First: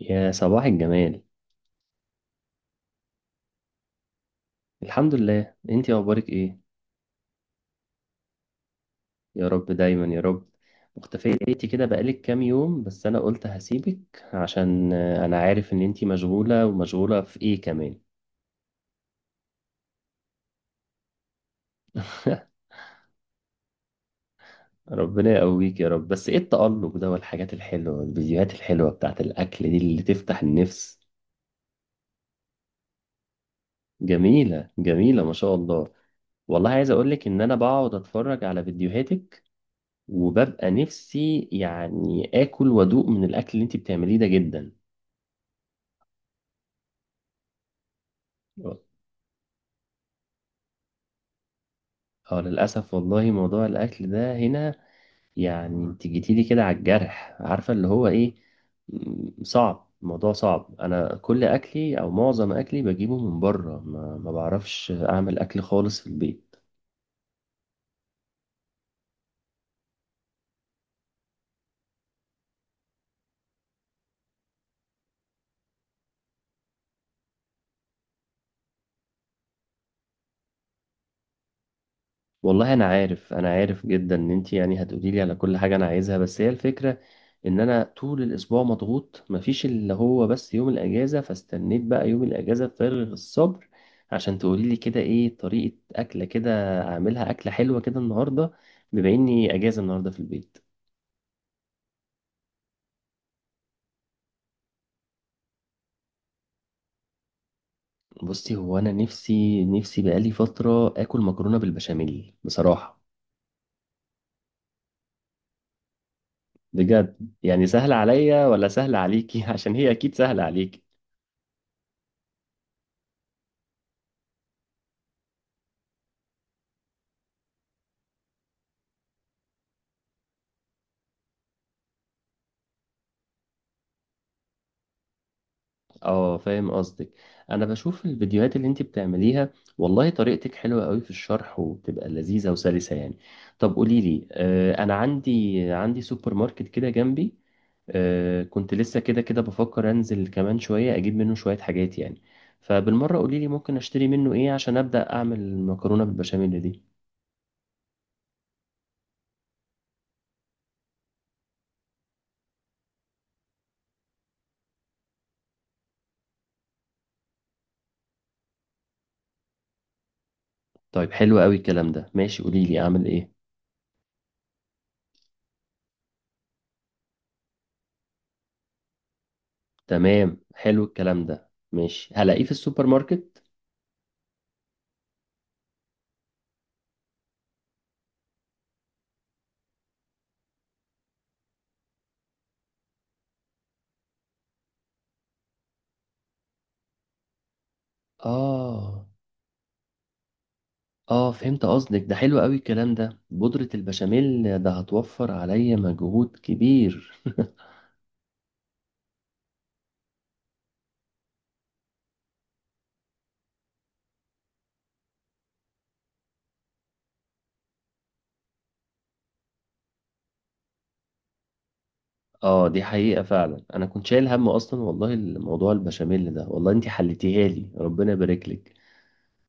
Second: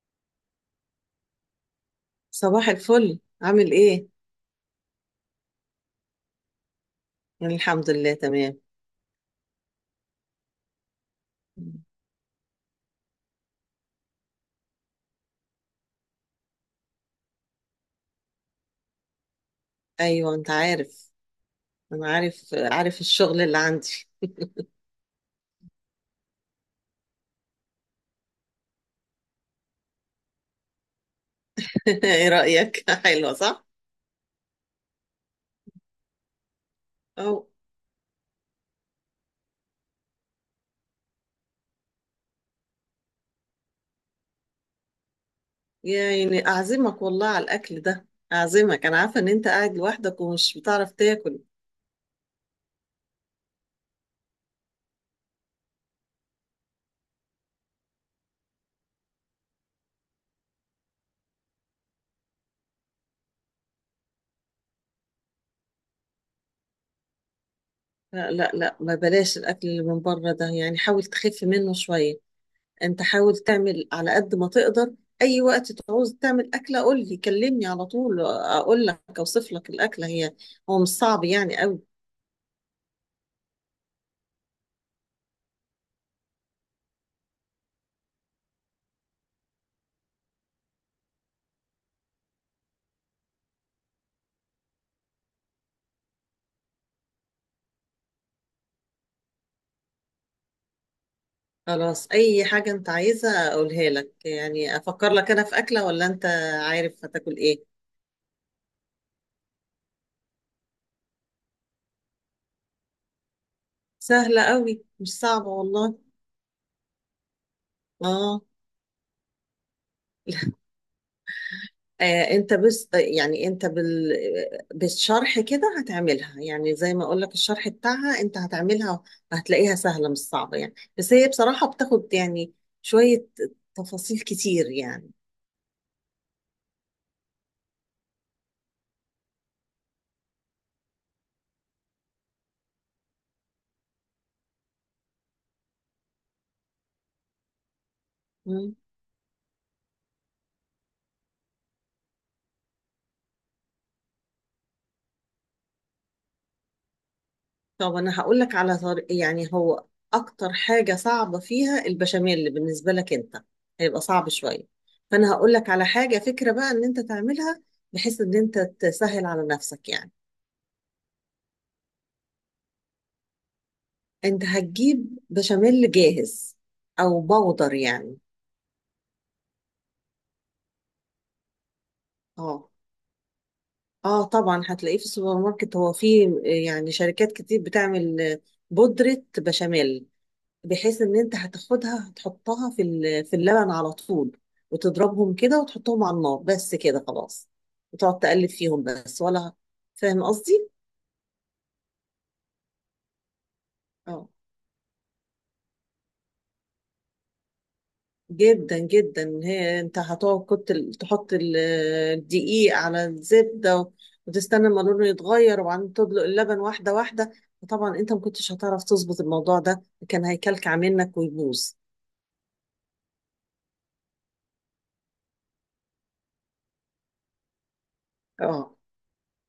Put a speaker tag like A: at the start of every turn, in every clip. A: يا صباح الجمال.
B: صباح الفل عامل ايه؟
A: الحمد لله، انتي اخبارك ايه؟
B: يعني الحمد لله تمام.
A: يا رب دايما يا رب. مختفية بقيتي كده بقالك كام يوم، بس انا قلت هسيبك عشان انا عارف ان انتي مشغولة ومشغولة في ايه كمان.
B: ايوه انت عارف، انا عارف عارف الشغل اللي عندي.
A: ربنا يقويك يا رب، بس ايه التألق ده والحاجات الحلوة والفيديوهات الحلوة بتاعت الأكل دي اللي تفتح النفس؟
B: ايه رأيك؟ حلوة صح؟
A: جميلة جميلة ما شاء الله. والله عايز أقولك إن
B: او
A: أنا بقعد أتفرج على فيديوهاتك وببقى نفسي يعني آكل وأدوق من الأكل اللي أنت بتعمليه ده جدا.
B: يعني اعزمك والله على الاكل ده. اعزمك، انا عارفة ان انت قاعد لوحدك ومش بتعرف تاكل.
A: اه للأسف والله موضوع الأكل ده هنا، يعني انت جيتيلي كده على الجرح، عارفة اللي هو ايه. صعب، الموضوع صعب. أنا كل أكلي أو معظم أكلي بجيبه من بره، ما بعرفش أعمل أكل خالص في البيت.
B: لا لا لا، ما بلاش الاكل اللي من بره ده، يعني حاول تخف منه شوية. انت حاول تعمل على قد ما تقدر. اي وقت تعوز تعمل اكلة قول لي، كلمني على طول، اقول لك اوصف لك الاكلة هي. هو مش صعب يعني قوي.
A: والله انا عارف، انا عارف جدا ان انت يعني هتقولي لي على كل حاجه انا عايزها، بس هي الفكره ان انا طول الاسبوع مضغوط، مفيش اللي هو بس يوم الاجازه، فاستنيت بقى يوم الاجازه بفارغ الصبر عشان تقولي لي كده ايه طريقه اكله كده، اعملها اكله حلوه كده النهارده بما اني اجازه النهارده في البيت.
B: خلاص، اي حاجة انت عايزة اقولها لك، يعني افكر لك انا في اكلة ولا انت عارف هتاكل ايه؟
A: بصي، هو انا نفسي نفسي بقالي فتره اكل مكرونه بالبشاميل بصراحه.
B: سهلة قوي، مش صعبة والله.
A: بجد يعني سهله
B: اه.
A: عليا ولا سهله عليكي؟ عشان هي اكيد سهله عليكي.
B: انت بس يعني انت بالشرح كده هتعملها، يعني زي ما اقول لك الشرح بتاعها انت هتعملها، هتلاقيها سهلة مش صعبة يعني، بس هي بصراحة بتاخد يعني شوية تفاصيل كتير يعني.
A: اه فاهم قصدك، انا بشوف الفيديوهات اللي انت بتعمليها، والله طريقتك حلوة قوي في الشرح وبتبقى لذيذة وسلسة يعني. طب قولي لي، آه انا عندي سوبر ماركت كده جنبي، آه كنت لسه كده كده بفكر انزل كمان شوية اجيب منه شوية حاجات يعني، فبالمرة قولي لي ممكن اشتري منه ايه عشان ابدأ اعمل المكرونة بالبشاميل دي.
B: طب انا هقول لك على طريق، يعني هو اكتر حاجه صعبه فيها البشاميل، اللي بالنسبه لك انت هيبقى صعب شويه، فانا هقول لك على حاجه فكره بقى ان انت تعملها بحيث ان انت تسهل على نفسك يعني.
A: طيب حلو قوي الكلام ده، ماشي، قولي لي اعمل ايه.
B: انت هتجيب بشاميل جاهز او بودر يعني.
A: تمام، حلو الكلام ده، ماشي، هلاقيه في
B: اه.
A: السوبر ماركت.
B: اه طبعا هتلاقيه في السوبر ماركت، هو فيه يعني شركات كتير بتعمل بودرة بشاميل، بحيث ان انت هتاخدها هتحطها في اللبن على طول، وتضربهم كده وتحطهم على النار بس كده خلاص، وتقعد تقلب فيهم
A: اه.
B: بس ولا. فاهم قصدي؟
A: اه فهمت قصدك، ده حلو قوي الكلام ده، بودرة
B: اه
A: البشاميل ده هتوفر عليا مجهود كبير.
B: جدا جدا هي انت هتقعد كنت ال- تحط ال- الدقيق على الزبده و- وتستنى ما لونه يتغير وبعدين تدلق اللبن واحده واحده وطبعا انت ما كنتش هتعرف تظبط الموضوع ده كان هيكلكع منك ويبوظ
A: اه دي حقيقة فعلا، انا كنت شايل هم اصلا والله الموضوع البشاميل ده، والله انتي حلتيها لي، ربنا يبارك لك.
B: اه،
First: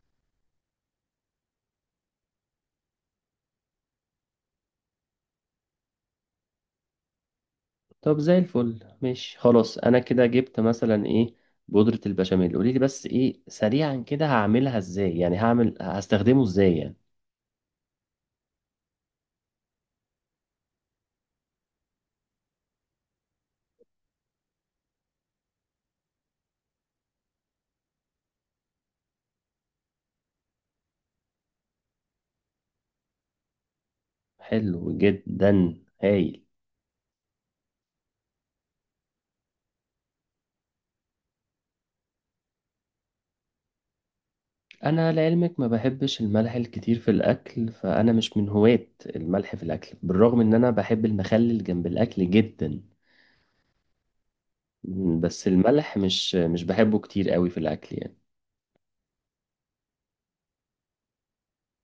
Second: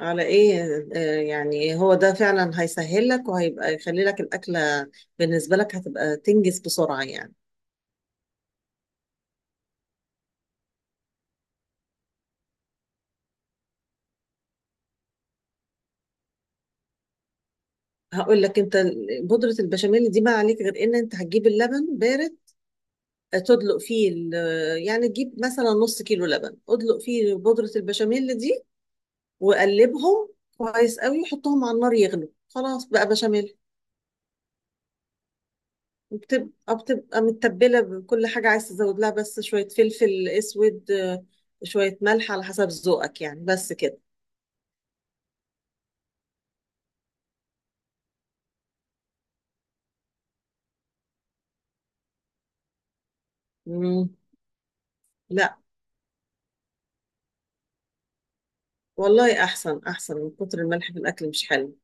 B: على ايه. يعني هو ده فعلا هيسهل لك وهيبقى يخلي لك الأكلة بالنسبة لك هتبقى تنجز بسرعة يعني.
A: طب زي الفل، ماشي خلاص، انا كده جبت مثلا ايه بودرة البشاميل، قولي لي بس ايه سريعا كده هعملها ازاي يعني، هعمل هستخدمه ازاي يعني.
B: هقول لك، انت بودرة البشاميل دي ما عليك غير ان انت هتجيب اللبن بارد، تدلق فيه يعني تجيب مثلا نص كيلو لبن، ادلق فيه بودرة البشاميل دي وقلبهم كويس قوي، وحطهم على النار يغلوا، خلاص بقى بشاميل.
A: حلو جدا، هايل.
B: بتبقى متبلة بكل حاجة، عايز تزود لها بس شوية فلفل اسود، شوية ملح على حسب ذوقك يعني بس كده.
A: انا لعلمك ما بحبش الملح الكتير في الاكل، فانا مش من هواة الملح في الاكل، بالرغم ان انا بحب المخلل جنب الاكل جدا.
B: مم.
A: مم، بس
B: لا
A: الملح مش بحبه كتير قوي في الاكل يعني.
B: والله، احسن. احسن من كتر الملح في الاكل، مش حلو.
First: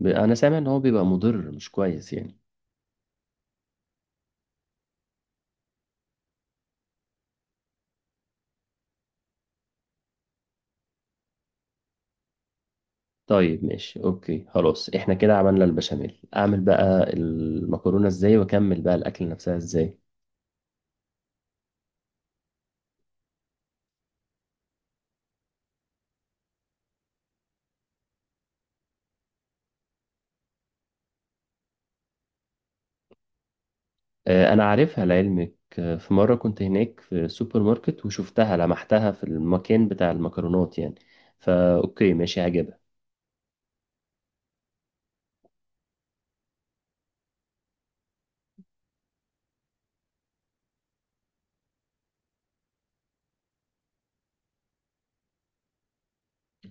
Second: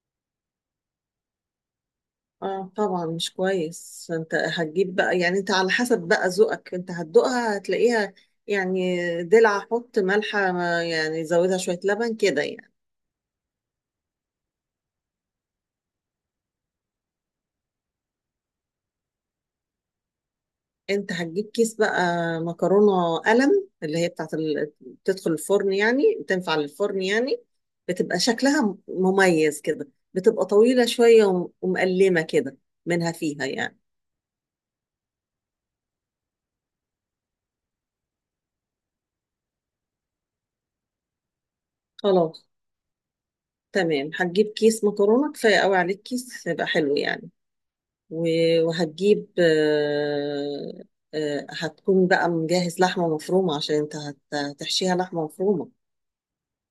A: انا سامع ان هو بيبقى مضر، مش كويس يعني.
B: اه طبعا مش كويس. انت هتجيب بقى، يعني انت على حسب بقى ذوقك، انت هتدوقها هتلاقيها يعني دلع، حط ملحة، يعني زودها شوية لبن كده يعني.
A: طيب ماشي، اوكي خلاص، احنا كده عملنا البشاميل، اعمل بقى المكرونة ازاي واكمل بقى الاكل نفسها ازاي؟
B: انت هتجيب كيس بقى مكرونة قلم، اللي هي بتاعت ال... بتدخل الفرن، يعني تنفع للفرن يعني، بتبقى شكلها مميز كده، بتبقى طويلة شوية وم- ومقلمة كده منها فيها يعني.
A: انا عارفها لعلمك، في مرة كنت هناك في سوبر ماركت وشفتها لمحتها في المكان بتاع المكرونات يعني، فا اوكي ماشي،
B: خلاص
A: عجب.
B: تمام. هتجيب كيس مكرونة كفاية قوي عليك، كيس هيبقى حلو يعني. و وهتجيب هتكون بقى مجهز لحمة مفرومة، عشان انت هتحشيها لحمة مفرومة.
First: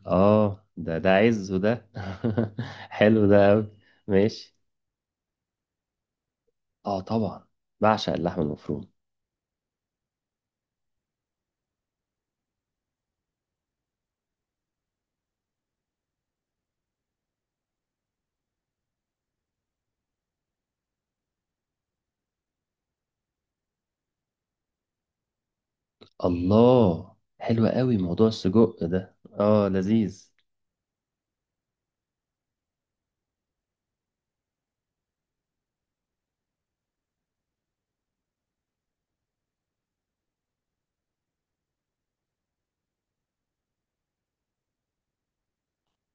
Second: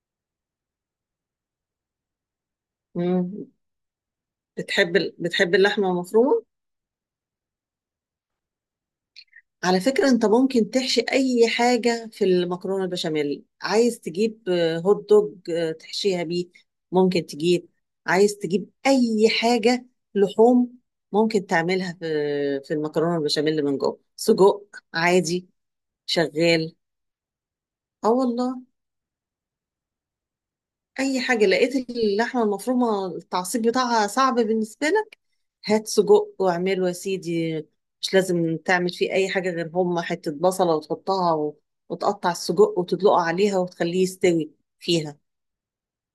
A: اه ده ده عز وده. حلو
B: مم.
A: ده قوي. ماشي.
B: بتحب اللحمة المفرومة.
A: اه طبعا، بعشق اللحم المفروم.
B: على فكرة انت ممكن تحشي اي حاجة في المكرونة البشاميل، عايز تجيب هوت دوج، تحشيها بيه، ممكن تجيب، عايز تجيب اي حاجة لحوم، ممكن تعملها في في المكرونة البشاميل من جوه سجق، عادي، شغال.
A: الله حلو قوي
B: اه
A: موضوع
B: والله.
A: السجق ده، اه لذيذ.
B: اي حاجة لقيت اللحمة المفرومة التعصيب بتاعها صعب بالنسبة لك، هات سجق واعمله يا سيدي. مش لازم تعمل فيه اي حاجه غير هم حته بصله وتحطها و... وتقطع السجق وتدلقه عليها وتخليه يستوي فيها.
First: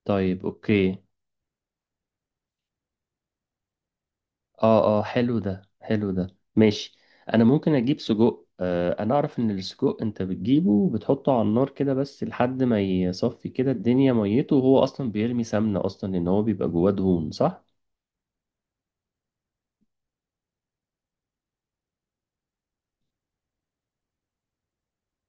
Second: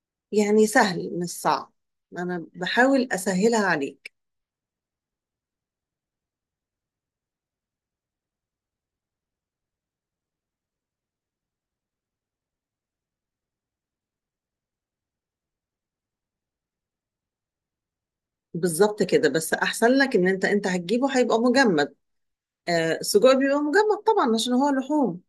A: طيب
B: يعني
A: اوكي.
B: سهل، مش صعب، انا بحاول اسهلها عليك.
A: اه اه حلو ده، حلو ده ماشي. انا ممكن اجيب سجق، آه انا اعرف ان السجق انت بتجيبه وبتحطه على النار كده بس لحد ما يصفي كده الدنيا ميته، وهو اصلا بيرمي سمنة اصلا لان هو بيبقى جواه دهون، صح؟
B: بالظبط كده، بس احسن لك ان انت هتجيبه هيبقى مجمد. آه السجق بيبقى مجمد طبعا، عشان هو لحوم.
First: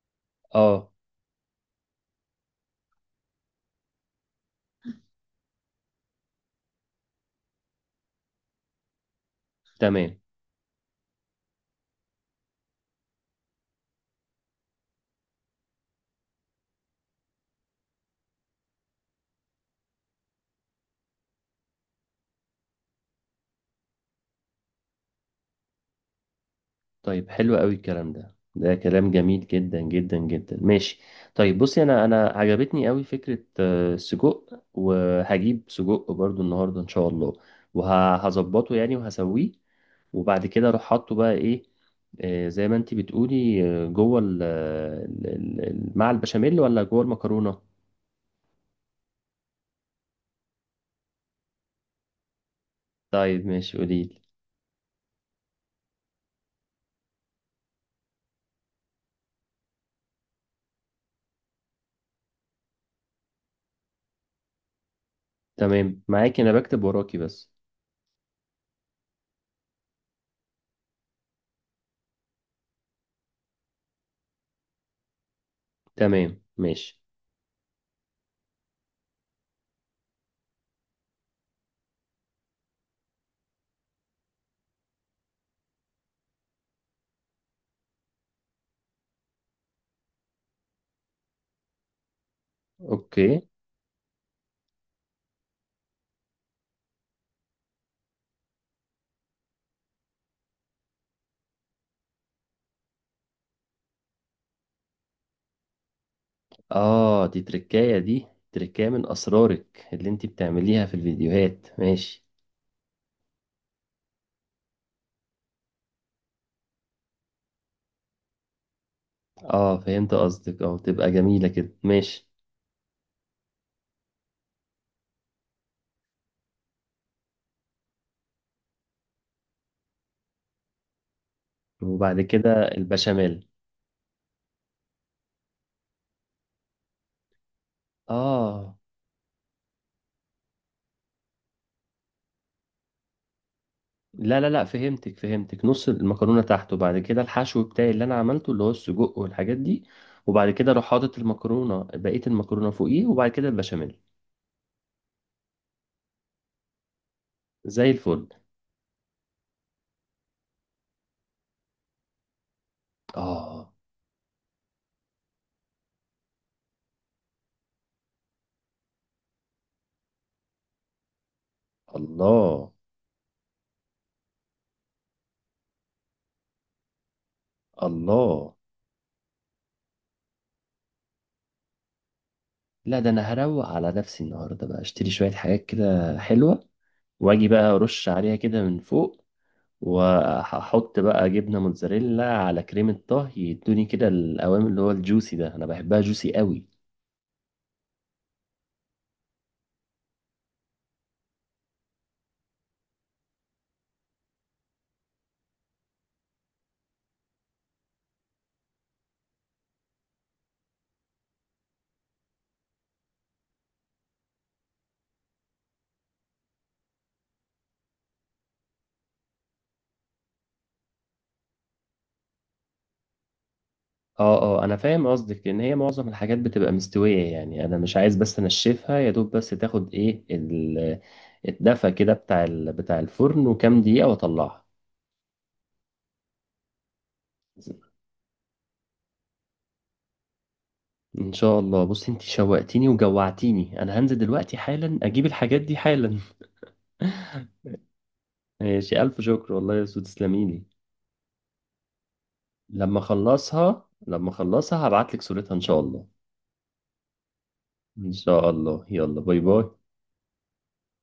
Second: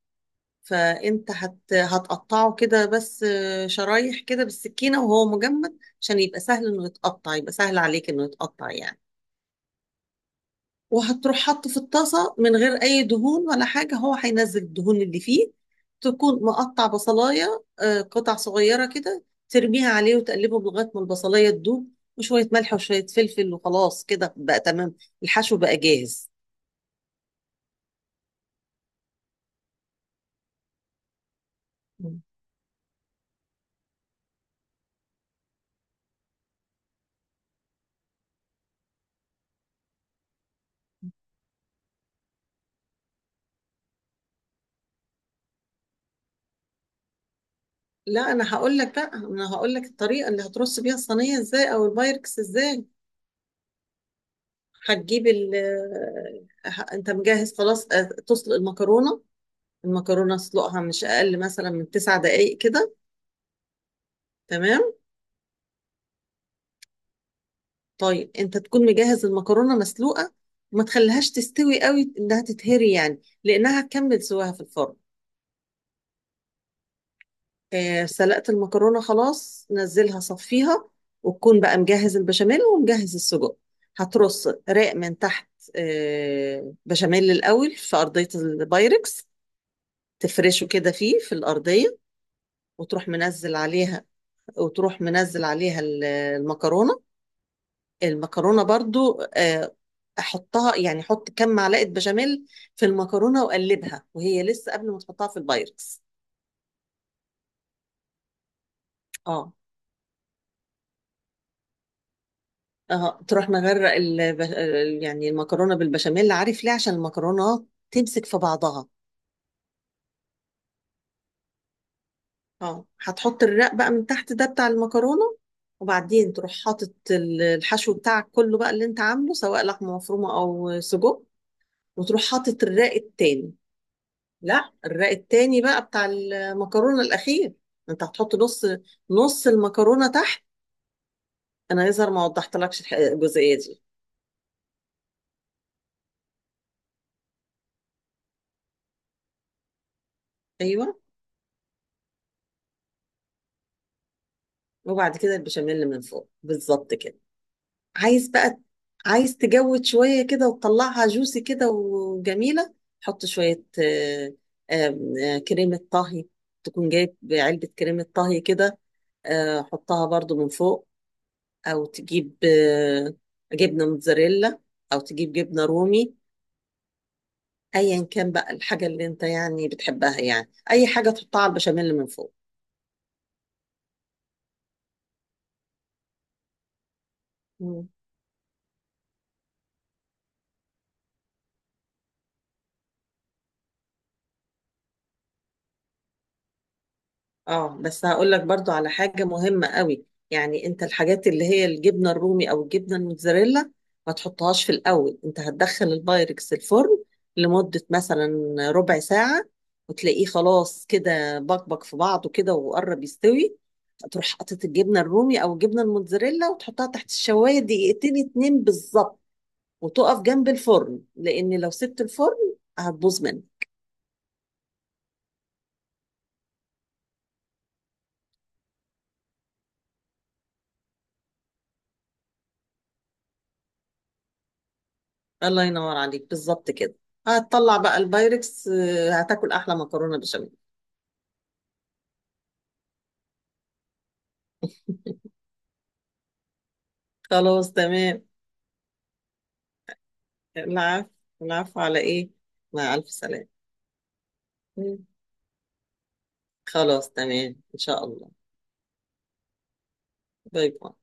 A: اه
B: فانت هتقطعه كده بس، شرايح كده بالسكينه وهو مجمد، عشان يبقى سهل انه يتقطع، يبقى سهل عليك انه يتقطع يعني.
A: تمام.
B: وهتروح حاطه في الطاسة من غير أي دهون ولا حاجة، هو هينزل الدهون اللي فيه. تكون مقطع بصلاية قطع صغيرة كده، ترميها عليه وتقلبه لغاية ما البصلاية تدوب، وشوية ملح وشوية فلفل وخلاص كده بقى تمام. الحشو بقى جاهز.
A: طيب حلو قوي الكلام ده، ده كلام جميل جدا جدا جدا، ماشي. طيب بصي، انا
B: مم.
A: انا عجبتني قوي فكرة السجق، وهجيب سجق برضو النهاردة ان شاء الله، وهظبطه يعني وهسويه. وبعد كده اروح حاطه بقى ايه، زي ما انتي بتقولي، جوه مع البشاميل ولا جوه المكرونة؟
B: لا، أنا هقول لك بقى، أنا هقول لك الطريقة اللي هترص بيها الصينية إزاي أو البايركس إزاي.
A: طيب ماشي قوليلي.
B: هتجيب ال، أنت مجهز خلاص تسلق المكرونة. المكرونة اسلقها مش أقل مثلا من 9 دقايق كده. تمام.
A: تمام معاكي، انا بكتب وراكي بس.
B: طيب انت تكون مجهز المكرونه مسلوقه، وما تخليهاش تستوي قوي انها تتهري يعني، لانها هتكمل سواها في الفرن.
A: تمام، ماشي،
B: آه سلقت المكرونه خلاص، نزلها صفيها، وتكون بقى مجهز البشاميل ومجهز السجق. هترص رق من تحت، آه بشاميل الاول في ارضيه البايركس، تفرشه كده فيه في الارضيه، وتروح
A: اوكي.
B: منزل عليها. وتروح منزل عليها المكرونه. المكرونه برضو، احطها، يعني احط كام معلقه بشاميل في المكرونه واقلبها وهي لسه قبل ما تحطها في البايركس.
A: اه دي تركاية، دي تركاية من
B: اه
A: اسرارك اللي انتي بتعمليها في الفيديوهات، ماشي.
B: اه، تروح مغرق يعني المكرونه بالبشاميل، عارف ليه؟ عشان المكرونه تمسك في بعضها.
A: اه فهمت قصدك، اه تبقى جميلة كده، ماشي.
B: اه هتحط الرق بقى من تحت ده بتاع المكرونه، وبعدين تروح حاطط الحشو بتاعك كله بقى، اللي انت عامله سواء لحمه مفرومه او سجق،
A: وبعد
B: وتروح
A: كده
B: حاطط الرق
A: البشاميل.
B: التاني. لا الرق التاني بقى بتاع المكرونة الأخير. أنت هتحط نص،
A: اه.
B: نص المكرونة تحت. أنا يظهر ما وضحتلكش الجزئية دي.
A: لا لا لا فهمتك فهمتك، نص المكرونة تحت، وبعد كده الحشو بتاعي اللي انا عملته اللي هو السجق والحاجات دي، وبعد كده اروح
B: أيوه،
A: حاطط المكرونة بقية المكرونة فوقيه، وبعد كده البشاميل.
B: وبعد كده البشاميل من فوق بالظبط كده.
A: زي الفل.
B: عايز بقى، عايز تجود شوية كده وتطلعها جوسي كده وجميلة، حط شوية
A: اه.
B: آه، آم، آه، كريمة طهي، تكون جايب علبة كريمة طهي كده، حطها برضو من فوق، أو تجيب
A: الله.
B: جبنة موتزاريلا، أو تجيب جبنة رومي، ايا كان بقى
A: الله.
B: الحاجه اللي انت يعني بتحبها، يعني اي حاجه تحطها على البشاميل من فوق.
A: لا ده انا هروق على نفسي النهارده بقى، اشتري شوية حاجات كده حلوة واجي بقى
B: مم.
A: ارش عليها كده من فوق. وهحط بقى جبنه موتزاريلا على كريمه طهي يدوني كده القوام اللي هو الجوسي ده، انا بحبها جوسي قوي.
B: اه بس هقول لك برضو على حاجه مهمه قوي. يعني انت الحاجات اللي هي الجبنه الرومي او الجبنه الموتزاريلا، ما تحطهاش في الاول. انت هتدخل البايركس الفرن لمده مثلا ربع ساعه، وتلاقيه خلاص كده بكبك في بعضه كده وقرب يستوي، تروح حاطط الجبنه الرومي او الجبنه الموتزاريلا وتحطها تحت الشوايه 2 دقيقتين بالظبط، وتقف جنب الفرن، لان لو سبت الفرن هتبوظ منك.
A: اه اه انا فاهم قصدك، لان هي معظم الحاجات بتبقى مستويه يعني، انا مش عايز بس انشفها يا دوب، بس تاخد ايه الدفى كده بتاع بتاع الفرن وكام دقيقه واطلعها.
B: الله ينور عليك، بالظبط كده. هتطلع بقى البايركس، هتاكل احلى مكرونه بشاميل.
A: ان شاء الله، بص انت شوقتيني وجوعتيني، انا هنزل دلوقتي حالا اجيب الحاجات دي حالا.
B: خلاص تمام.
A: ماشي، الف شكر والله يا سو، تسلميلي.
B: العفو. العفو على ايه. مع
A: لما
B: الف سلامه.
A: اخلصها لما اخلصها
B: مم.
A: هبعت لك صورتها ان شاء الله.
B: خلاص تمام ان شاء
A: ان
B: الله.
A: شاء الله، يلا باي باي.
B: باي باي.